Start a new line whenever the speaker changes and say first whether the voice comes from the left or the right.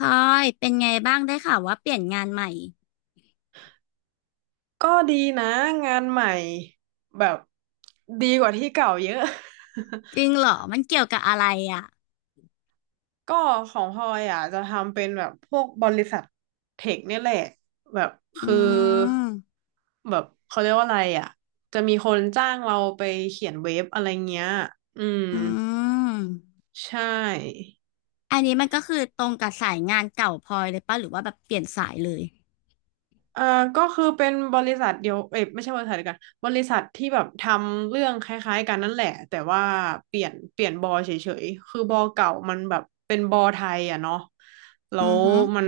left: พลอยเป็นไงบ้างได้ข่าวว่าเปลี่ยนงานใหม่
right: ก็ดีนะงานใหม่แบบดีกว่าที่เก่าเยอะ
left: จริงเหรอมันเกี่ยวกับอะไรอ่ะ
right: ก็ของพลอยอ่ะจะทำเป็นแบบพวกบริษัทเทคเนี่ยแหละแบบ
left: อื
right: คือ
left: ม
right: แบบเขาเรียกว่าอะไรอ่ะจะมีคนจ้างเราไปเขียนเว็บอะไรเงี้ยอืม
left: อืม
right: ใช่
left: อันนี้มันก็คือตรงกับสายงานเก่าพลอยเลยป่ะหรือว่าแบบเปลี่ยนสายเลย
right: เอ่อก็คือเป็นบริษัทเดียวเอ้ยไม่ใช่บริษัทเดียวกันบริษัทที่แบบทำเรื่องคล้ายๆกันนั่นแหละแต่ว่าเปลี่ยนบอเฉยๆคือบอเก่ามันแบบเป็นบอไทยอ่ะเนาะแล้
left: อื
right: ว
left: อฮึ
right: มัน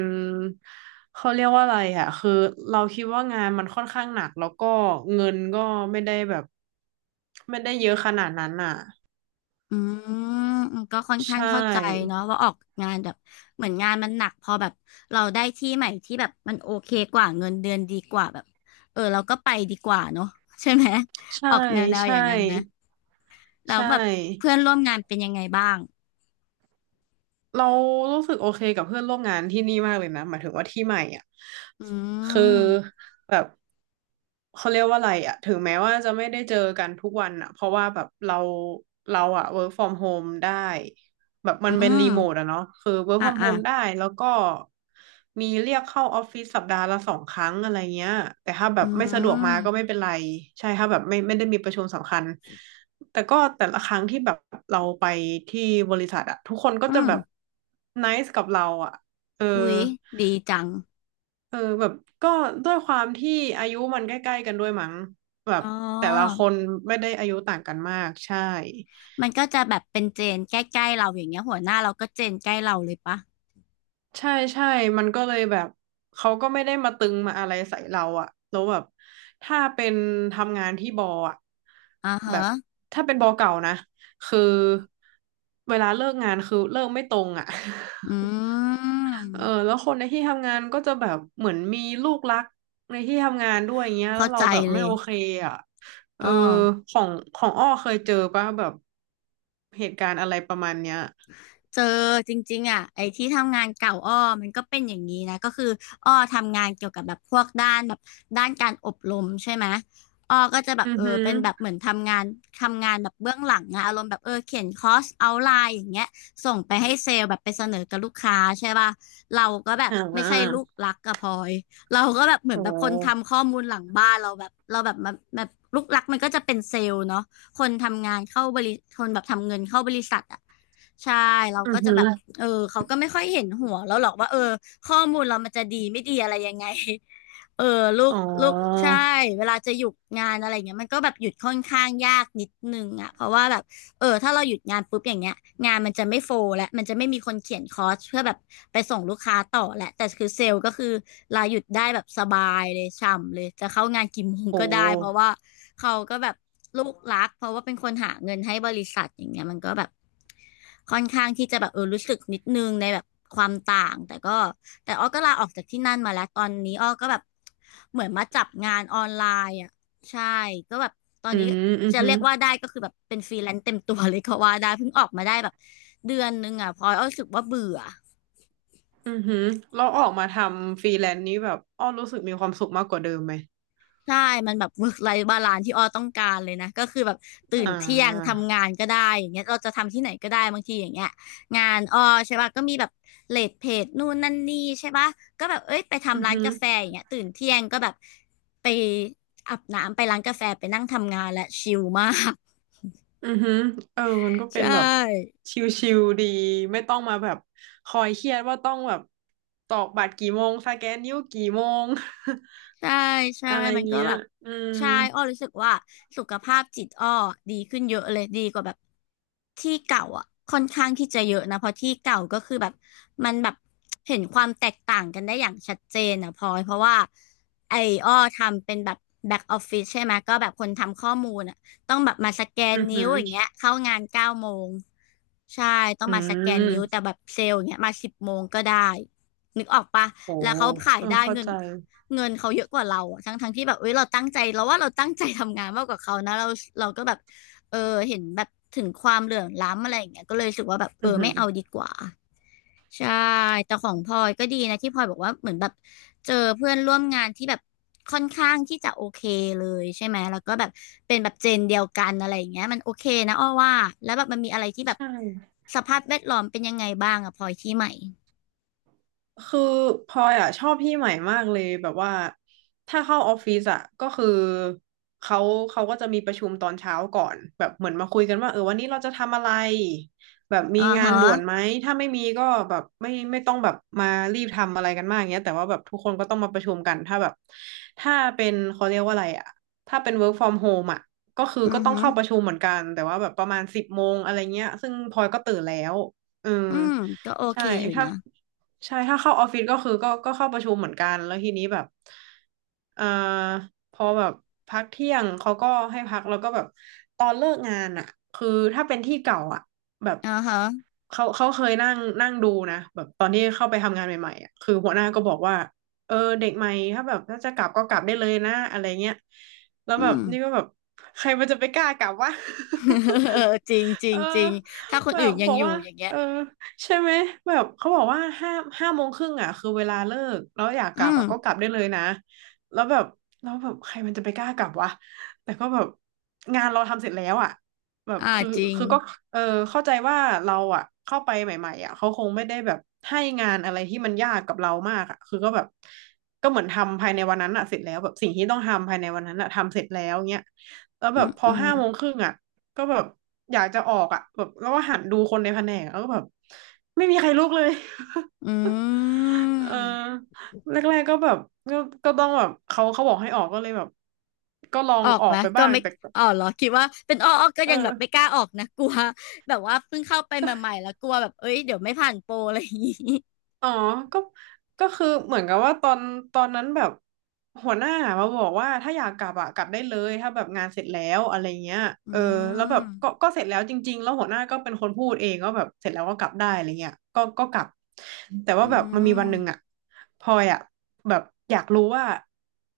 right: เขาเรียกว่าอะไรอ่ะคือเราคิดว่างานมันค่อนข้างหนักแล้วก็เงินก็ไม่ได้แบบไม่ได้เยอะขนาดนั้นอ่ะ
left: อืมก็ค่อน
right: ใช
left: ข้างเข้าใจ
right: ่
left: เนาะว่าออกงานแบบเหมือนงานมันหนักพอแบบเราได้ที่ใหม่ที่แบบมันโอเคกว่าเงินเดือนดีกว่าแบบเออเราก็ไปดีกว่าเนาะใช่ไหม
right: ใช่
left: ออกแนวๆอ
right: ใช่
left: ย่างนั้นไหมแล้
right: ใช
left: วแบบ
right: ่
left: เพื่อนร่วมงานเป็นยังไงบ้าง
right: เรารู้สึกโอเคกับเพื่อนร่วมงานที่นี่มากเลยนะหมายถึงว่าที่ใหม่อ่ะ
left: อื
right: คือ
left: ม
right: แบบเขาเรียกว่าอะไรอ่ะถึงแม้ว่าจะไม่ได้เจอกันทุกวันอ่ะเพราะว่าแบบเราอ่ะ work from home ได้แบบมั
left: อื
right: นเป็นรี
left: ม
right: โมทอะเนาะคือ work
left: อ่ะ
right: from
left: อ่ะ
right: home ได้แล้วก็มีเรียกเข้าออฟฟิศสัปดาห์ละสองครั้งอะไรเงี้ยแต่ถ้าแบ
left: อื
right: บไม่สะดวกมาก็ไม่
left: ม
right: เป็นไรใช่ถ้าแบบไม่ได้มีประชุมสำคัญ แต่ก็แต่ละครั้งที่แบบเราไปที่บริษัทอะทุกคนก็
left: อื
right: จะ
left: ม
right: แบบไนซ์กับเราอะเออ
left: อุ๊ยดีจัง
right: เออแบบก็ด้วยความที่อายุมันใกล้ๆกันด้วยมั้งแบบ
left: อ๋อ
right: แต่ละคนไม่ได้อายุต่างกันมากใช่
left: มันก็จะแบบเป็นเจนใกล้ๆเราอย่างเงี้ยหัวหน้าเราก็เจนใกล้เราเลยปะ
right: ใช่ใช่มันก็เลยแบบเขาก็ไม่ได้มาตึงมาอะไรใส่เราอะแล้วแบบถ้าเป็นทำงานที่บออะ
left: อ่าฮะ
right: แบบถ้าเป็นบอเก่านะคือเวลาเลิกงานคือเลิกไม่ตรงอะ
left: อื
right: เออ
left: ม
right: แล้วคนในที่ทำงานก็จะแบบเหมือนมีลูกรักในที่ทำงานด้วยอย่างเงี้ยแล้
left: เข้า
right: วเรา
left: ใจ
right: แบบ
left: เล
right: ไม่
left: ย
right: โอเคอ่ะเอ
left: อ๋
right: อ
left: อ
right: ของของอ้อเคยเจอป่ะแบบเหตุการณ์อะไรประมาณเนี้ย
left: เจอจริงๆอ่ะไอ้ที่ทำงานเก่าอ้อมันก็เป็นอย่างนี้นะก็คืออ้อทำงานเกี่ยวกับแบบพวกด้านแบบด้านการอบรมใช่ไหมอ้อก็จะแบ
right: อื
left: บ
right: อ
left: เอ
right: หื
left: อ
right: อ
left: เป็นแบบเหมือนทำงานแบบเบื้องหลังนะอารมณ์แบบเออเขียนคอร์สเอาไลน์อย่างเงี้ยส่งไปให้เซลล์แบบไปเสนอกับลูกค้าใช่ป่ะเราก็แบบ
right: อ่
left: ไม่ใช่ลู
right: า
left: กรักกับพลอยเราก็แบบเหมื
right: โอ
left: อนแบบคน
right: ้
left: ทำข้อมูลหลังบ้านเราแบบเราแบบมาแบบลูกรักมันก็จะเป็นเซลล์เนาะ คนทำงานเข้าบริคนแบบทำเงินเข้าบริษัทอ่ะใช่เรา
right: อื
left: ก็
right: อ
left: จะ
right: หื
left: แบ
right: อ
left: บเออเขาก็ไม่ค่อยเห็นหัวเราหรอกว่าเออข้อมูลเรามันจะดีไม่ดีอะไรยังไง เออลูก
right: อ๋อ
left: ลูกใช่เวลาจะหยุดงานอะไรเงี้ยมันก็แบบหยุดค่อนข้างยากนิดนึงอ่ะเพราะว่าแบบ เออถ้าเราหยุดงานปุ๊บอย่างเงี้ยงานมันจะไม่โฟลและมันจะไม่มีคนเขียนคอร์สเพื่อแบบไปส่งลูกค้าต่อแหละแต่คือเซลล์ก็คือลาหยุดได้แบบสบายเลยช่ำเลยจะเข้างานกี่โมง
right: โอ
left: ก็ได้เพราะ
right: ้
left: ว่าเขาก็แบบลูกรักเพราะว่าเป็นคนหาเงินให้บริษัทอย่างเงี้ยมันก็แบบค่อนข้างที่จะแบบเออรู้สึกนิดนึงในแบบความต่างแต่ก็แต่อ้อก็ลาออกจากที่นั่นมาแล้วตอนนี้อ้อก็แบบเหมือนมาจับงานออนไลน์อ่ะ ใช่ก็แบบตอน
right: อื
left: นี้ก็
right: มอือ
left: จะ
right: หื
left: เรี
right: อ
left: ยกว่าได้ก็คือแบบเป็นฟรีแลนซ์เต็มตัวเลยก็ว่าได้เพิ่งออกมาได้แบบเดือนนึงอ่ะพลอยอ้อรู้สึกว่าเบื่อ
right: อือหือเราออกมาทำฟรีแลนซ์นี้แบบอ้อรู้สึกมีความสุขมากกว่าเดิมไหม
left: ใช่มันแบบ work life balance ที่อ้อต้องการเลยนะก็คือแบบตื่น
right: อ่า
left: เที่ยงทำงานก็ได้อย่างเงี้ยเราจะทำที่ไหนก็ได้บางทีอย่างเงี้ยงานอ้อใช่ป่ะก็มีแบบเลทเพจนู่นนั่นนี่ใช่ป่ะก็แบบเอ้ยไป
right: อื
left: ทำ
right: อ
left: ร้าน
right: หือ
left: กาแฟอย่างเงี้ยตื่นเที่ยงก็แบบไปอาบน้ำไปร้านกาแฟไปนั่งทำงานและชิลมาก
right: อือฮึเออมันก็
left: ใช
right: เป็นแบบ
left: ่
right: ชิลๆดีไม่ต้องมาแบบคอยเครียดว่าต้องแบบตอกบัตรกี่โมงสแกนนิ้วกี่โมง
left: ใช่ ใช่
right: อะไร
left: มันก็
right: เงี้ย
left: แบบ
right: อืม
left: ใช่อ้อรู้สึกว่าสุขภาพจิตอ้อดีขึ้นเยอะเลยดีกว่าแบบที่เก่าอ่ะค่อนข้างที่จะเยอะนะเพราะที่เก่าก็คือแบบมันแบบเห็นความแตกต่างกันได้อย่างชัดเจนอ่ะพลอยเพราะว่าไอ้อ้อทำเป็นแบบแบ็กออฟฟิศใช่ไหมก็แบบคนทำข้อมูลอ่ะต้องแบบมาสแกน
right: อือ
left: นิ้
right: ฮึ
left: วอย่าง
right: อ
left: เงี้ยเข้างาน9 โมงใช่ต้อง
right: อื
left: มาสแกนนิ้ว
right: ม
left: แต่แบบเซลล์อย่างเงี้ยมา10 โมงก็ได้นึกออกปะ
right: โห
left: แล้วเขาขาย
right: เออ
left: ได้
right: เข้า
left: เงิน
right: ใจ
left: เงินเขาเยอะกว่าเราอะทั้งที่แบบเอ้ยเราตั้งใจเราว่าเราตั้งใจทำงานมากกว่าเขานะเราก็แบบเออเห็นแบบถึงความเหลื่อมล้ำอะไรอย่างเงี้ยก็เลยรู้สึกว่าแบบเอ
right: อือ
left: อ
right: ฮึ
left: ไม่เอาดีกว่าใช่แต่ของพลอยก็ดีนะที่พลอยบอกว่าเหมือนแบบเจอเพื่อนร่วมงานที่แบบค่อนข้างที่จะโอเคเลยใช่ไหมแล้วก็แบบเป็นแบบเจนเดียวกันอะไรอย่างเงี้ยมันโอเคนะอ้อว่าแล้วแบบมันมีอะไรที่แบบ
right: ใช่
left: สภาพแวดล้อมเป็นยังไงบ้างอะพลอยที่ใหม่
right: คือพลอยอ่ะชอบพี่ใหม่มากเลยแบบว่าถ้าเข้าออฟฟิศอ่ะก็คือเขาเขาก็จะมีประชุมตอนเช้าก่อนแบบเหมือนมาคุยกันว่าเออวันนี้เราจะทำอะไรแบบมี
left: อ๋อ
right: งาน
left: ฮะ
right: ด่วนไหมถ้าไม่มีก็แบบไม่ต้องแบบมารีบทำอะไรกันมากเงี้ยแต่ว่าแบบทุกคนก็ต้องมาประชุมกันถ้าแบบถ้าเป็นเขาเรียกว่าอะไรอ่ะถ้าเป็น work from home อ่ะก็คือ
left: อื
right: ก็
left: อ
right: ต้อง
left: ฮึ
right: เข้าประชุมเหมือนกันแต่ว่าแบบประมาณสิบโมงอะไรเงี้ยซึ่งพลอยก็ตื่นแล้วเออ
left: อืมก็โอ
right: ใช่
left: เคอยู่
right: ถ้า
left: นะ
right: ใช่ถ้าเข้าออฟฟิศก็คือก็เข้าประชุมเหมือนกันแล้วทีนี้แบบเอ่อพอแบบพักเที่ยงเขาก็ให้พักแล้วก็แบบตอนเลิกงานอ่ะคือถ้าเป็นที่เก่าอ่ะแบบ
left: อ๋อฮะ
right: เขาเคยนั่งนั่งดูนะแบบตอนที่เข้าไปทำงานใหม่ๆอ่ะคือหัวหน้าก็บอกว่าเออเด็กใหม่ถ้าแบบถ้าจะกลับก็กลับได้เลยนะอะไรเงี้ยแล้วแบ
left: อื
right: บ
left: ม
right: นี่ก็แบบใครมันจะไปกล้ากลับวะ
left: เจริงจริ
right: เออ
left: งจริงถ้าคน
right: แบ
left: อื่
right: บ
left: นยั
right: บ
left: ง
right: อก
left: อยู่
right: ว่า
left: อย่างเงี้
right: เอ
left: ย
right: อ ใช่ไหมแบบเขาบอกว่าห้าโมงครึ่งอ่ะคือเวลาเลิกแล้วอยากก
left: อื
right: ลับ
left: ม
right: อ่ะก็กลับได้เลยนะแล้วแบบแล้วแบบใครมันจะไปกล้ากลับวะแต่ก็แบบงานเราทำเสร็จแล้วอ่ะแบบ
left: อ่า
right: คือ
left: จริง
right: คือก็เออเข้าใจว่าเราอ่ะเข้าไปใหม่ๆอ่ะเขาคงไม่ได้แบบให้งานอะไรที่มันยากกับเรามากอ่ะคือก็แบบก็เหมือนทำภายในวันนั้นอ่ะเสร็จแล้วแบบสิ่งที่ต้องทำภายในวันนั้นอ่ะทำเสร็จแล้วเงี้ยแล้ว
left: อื
right: แบบ
left: ม
right: พอ
left: อืม
right: ห้าโมงครึ่งอ่ะ ก็แบบอยากจะออกอ่ะแบบแล้วก็หันดูคนในแผนกแล้วก็แบบไม่มีใครลุกเลย
left: อื
right: เอ
left: ม
right: อแรกๆก็แบบก็ก็ต้องแบบเขาบอกให้ออกก็เลยแบบก็ลอง
left: ออก
right: ออ
left: ไหม
right: กไป
left: ก็
right: บ้าง
left: ไม่
right: แต่ก็
left: อ๋อเหรอคิดว่าเป็นอ้อก็
right: เอ
left: ยังแบบไม่ก
right: อ
left: ล้าออกนะ กลัวแบบว่าเพิ่งเข้าไปใหม่ๆแล้วกลัวแบบเอ้ยเดี๋ยวไม่ผ่านโปรอะไรอย่างงี้
right: อ๋อก็ก็คือเหมือนกับว่าตอนนั้นแบบหัวหน้ามาบอกว่าถ้าอยากกลับอะกลับได้เลยถ้าแบบงานเสร็จแล้วอะไรเงี้ย
left: อื
right: เออแล้วแบบก็
left: ม
right: ก็เสร็จแล้วจริงๆแล้วหัวหน้าก็เป็นคนพูดเองก็แบบเสร็จแล้วก็กลับได้อะไรเงี้ยก็กลับแต่ว่า
left: อื
right: แบบมันมีวัน
left: ม
right: หนึ่งอะพลอยอะแบบอยากรู้ว่า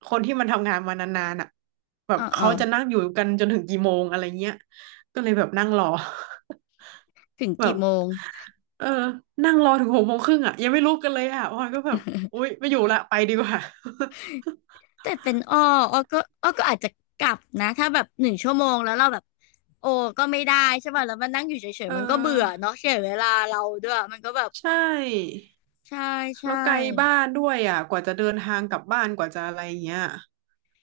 right: คนที่มันทำงานมานานๆอะแบ
left: เอ
right: บ
left: อเออ
right: เขาจะนั่งอยู่กันจนถึงกี่โมงอะไรเงี้ยก็เลยแบบนั่งรอ
left: ถึง
right: แบ
left: กี่
right: บ
left: โมง
right: เออนั่งรอถึง6 โมงครึ่งอ่ะยังไม่ลุกกันเลยอ่ะพลอยก็แบบอุ๊ยไม่อยู่ละไปดีกว่า
left: แต่เป็นอ้อก็อาจจะกลับนะถ้าแบบ1 ชั่วโมงแล้วเราแบบ โอ้ก็ไม่ได้ใช่ป่ะแล้วมันนั่งอยู่เฉ
right: เ
left: ยๆมันก็เบื่อ
right: ออ
left: เนาะเสียเวลาเราด้วยมันก็แบบ
right: ใช่
left: ใช่ใช่
right: แล้วไกลบ้านด้วยอ่ะกว่าจะเดินทางกลับบ้านกว่าจะอะไรเงี้ย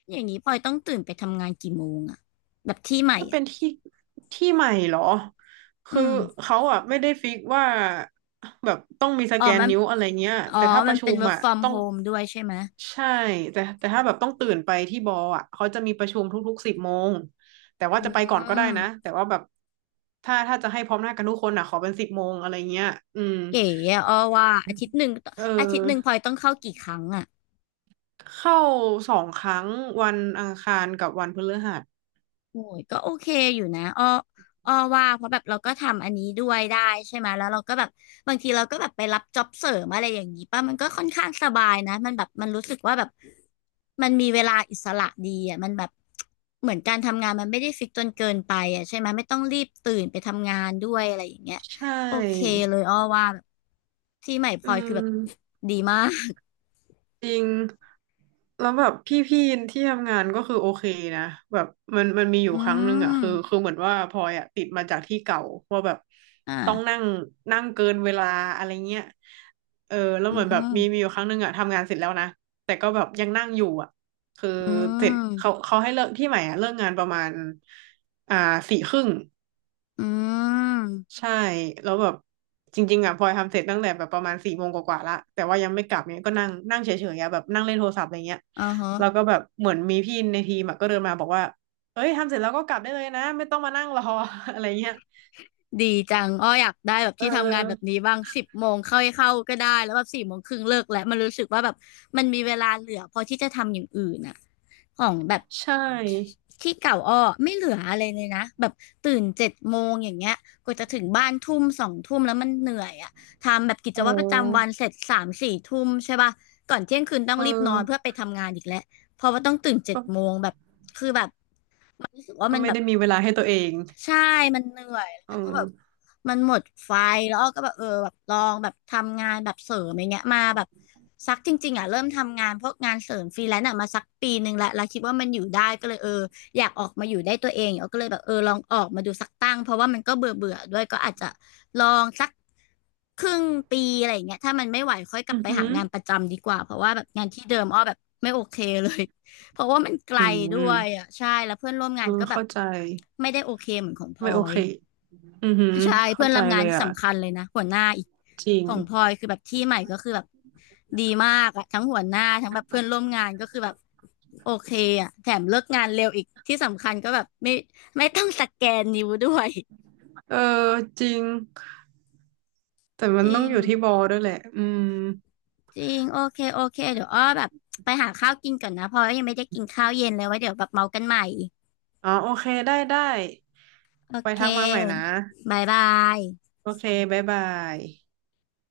left: อย่างนี้พลอยต้องตื่นไปทำงานกี่โมงอะแบบที่ใหม่
right: ถ้าเป็
left: อ่ะ
right: นที่ที่ใหม่เหรอ
left: อื
right: คือ
left: ม
right: เขาอ่ะไม่ได้ฟิกว่าแบบต้องมีส
left: อ๋อ
right: แกน
left: มัน
right: นิ้วอะไรเงี้ย
left: อ๋อ
right: แต่ถ้าป
left: มั
right: ระ
left: น
right: ชุ
left: เป็น
right: ม
left: work
right: อ่ะ
left: from
right: ต้อง
left: home ด้วยใช่ไหม
right: ใช่แต่ถ้าแบบต้องตื่นไปที่บออ่ะเขาจะมีประชุมทุกๆสิบโมงแต่
left: อื
right: ว่าจะไปก่อนก็ได้
left: ม
right: นะแต่ว่าแบบถ้าจะให้พร้อมหน้ากันทุกคนอ่ะขอเป็นสิบโมงอะไรเงี้ยอืม
left: เก๋อะอ้อว่าอาทิตย์หนึ่ง
right: เ
left: อาทิตย์หนึ่งพ
right: ออ
left: ลอยต้องเข้ากี่ครั้งอะ
right: เข้า2 ครั้งวันอังคารกับวันพฤหัส
left: โอ้ยก็โอเคอยู่นะอ้ออ้อว่าเพราะแบบเราก็ทำอันนี้ด้วยได้ใช่ไหมแล้วเราก็แบบบางทีเราก็แบบไปรับจ็อบเสริมอะไรอย่างนี้ป่ะมันก็ค่อนข้างสบายนะมันแบบมันรู้สึกว่าแบบมันมีเวลาอิสระดีอ่ะมันแบบเหมือนการทำงานมันไม่ได้ฟิกจนเกินไปอ่ะใช่ไหมไม่ต้องรีบตื่นไปทำงานด้วยอะไรอย่างเงี้ย
right: ใช่
left: โอเคเลยอ้อว่าแบบที่ใหม่พ
right: อื
left: ลอยคือแบบ
right: ม
left: ดีมาก
right: จริงแล้วแบบพี่ๆที่ทำงานก็คือโอเคนะแบบมันมีอ
left: อื
right: ยู่ครั้งหนึ่งอ่ะ
left: ม
right: คือเหมือนว่าพลอยอ่ะติดมาจากที่เก่าว่าแบบต้อง
left: อ่า
right: นั่งนั่งเกินเวลาอะไรเงี้ยเออแล้ว
left: อื
right: เหมือนแบบมี
left: ม
right: อยู่ครั้งหนึ่งอ่ะทำงานเสร็จแล้วนะแต่ก็แบบยังนั่งอยู่อ่ะคือ
left: อื
right: เสร็จเขา
left: ม
right: ให้เลิกที่ใหม่อ่ะเลิกงานประมาณอ่า4 ครึ่ง
left: อืม
right: ใช่แล้วแบบจริงๆอ่ะพลอยทำเสร็จตั้งแต่แบบประมาณ4 โมงกว่าๆละแต่ว่ายังไม่กลับเนี่ยก็นั่งนั่งเฉยๆอะแบบนั่งเล่นโทรศัพท์อะไรเงี้ย
left: อ๋อฮะ
right: แล้วก็แบบเหมือนมีพี่ในทีมอะก็เดินมาบอกว่าเอ้ยทำเสร็จแล้วก็กลับได้เลยนะไม่ต้องมานั่งรอ อะไรเงี้ย
left: ดีจังอ้ออยากได้แบบ
right: เอ
left: ที่ทำงานแบบ
right: อ
left: นี้บ้าง10 โมงเข้าก็ได้แล้วแบบ4 โมงครึ่งเลิกแล้วมันรู้สึกว่าแบบมันมีเวลาเหลือพอที่จะทำอย่างอื่นอ่ะของแบบ
right: ใช่
left: ที่เก่าอ้อไม่เหลืออะไรเลยนะแบบตื่นเจ็ดโมงอย่างเงี้ยกว่าจะถึงบ้านทุ่มสองทุ่มแล้วมันเหนื่อยอ่ะทำแบบกิจ
right: โอ
left: วัตรประจำวั
right: ้
left: นเสร็จสามสี่ทุ่มใช่ป่ะก่อนเที่ยงคืนต้อ
right: เ
left: งรีบนอนเพื่
right: ออ
left: อไปทำงานอีกแล้วเพราะว่าต้องตื่นเจ็ด
right: ก็
left: โมงแบบคือแบบ มันรู้สึกว่า
right: ก็
left: มัน
right: ไม่
left: แบบ
right: ได้มีเวลาให้ตัวเอง
left: ใช่มันเหนื่อยแล้ว
right: เอ
left: มันก็แบบ
right: อ
left: มันหมดไฟแล้วอ้อก็แบบเออแบบลองแบบทำงานแบบเสริมอย่างเงี้ยมาแบบสักจริงๆอ่ะเริ่มทำงานพวกงานเสริมฟรีแลนซ์อ่ะมาสัก1 ปีแลวแล้วคิดว่ามันอยู่ได้ก็เลยเอออยากออกมาอยู่ได้ตัวเองอ้อก็เลยแบบเออลองออกมาดูสักตั้งเพราะว่ามันก็เบื่อเบื่อด้วยก็อาจจะลองสักครึ่งปีอะไรอย่างเงี้ยถ้ามันไม่ไหวค่อยกลับ
right: อือ
left: ไป
right: หื
left: หา
right: อ
left: งานประจำดีกว่าเพราะว่าแบบงานที่เดิมอ้อแบบไม่โอเคเลย เพราะว่ามันไกล
right: อื
left: ด้วย
right: ม
left: อ่ะใช่แล้วเพื่อนร่วม
right: เอ
left: งา
right: อ
left: นก็แบบ
right: เข้าใจ
left: ไม่ได้โอเคเหมือนของพล
right: ไม่
left: อ
right: โอ
left: ย
right: เคอือหือ
left: ใช่
right: เข้า
left: เพื่อน
right: ใจ
left: ร่วม
right: เล
left: งาน
right: ย
left: ที่
right: อ่ะ
left: สำคัญเลยนะหัวหน้าอีก
right: จริง
left: ของพลอยคือแบบที่ใหม่ก็คือแบบดีมากอ่ะทั้งหัวหน้าทั้งแบบเพื่อนร่วมงานก็คือแบบโอเคอ่ะแถมเลิกงานเร็วอีกที่สำคัญก็แบบไม่ต้องสแกนนิ้วด้วย
right: เออจริง แต่มั
left: จ
right: นต้
left: ริ
right: อง
left: ง
right: อยู่ที่บอลด้วยแหละอืม
left: จริงโอเคโอเคเดี๋ยวอ้อแบบไปหาข้าวกินก่อนนะเพราะว่ายังไม่ได้กินข้าวเย็นเลยไว้เดี๋ยวแบบเมากันใหม่
right: อ๋อโอเคได้ได้
left: โอ
right: ไป
left: เค
right: ทักมาใหม่นะ
left: บายบาย
right: โอเคบ๊ายบาย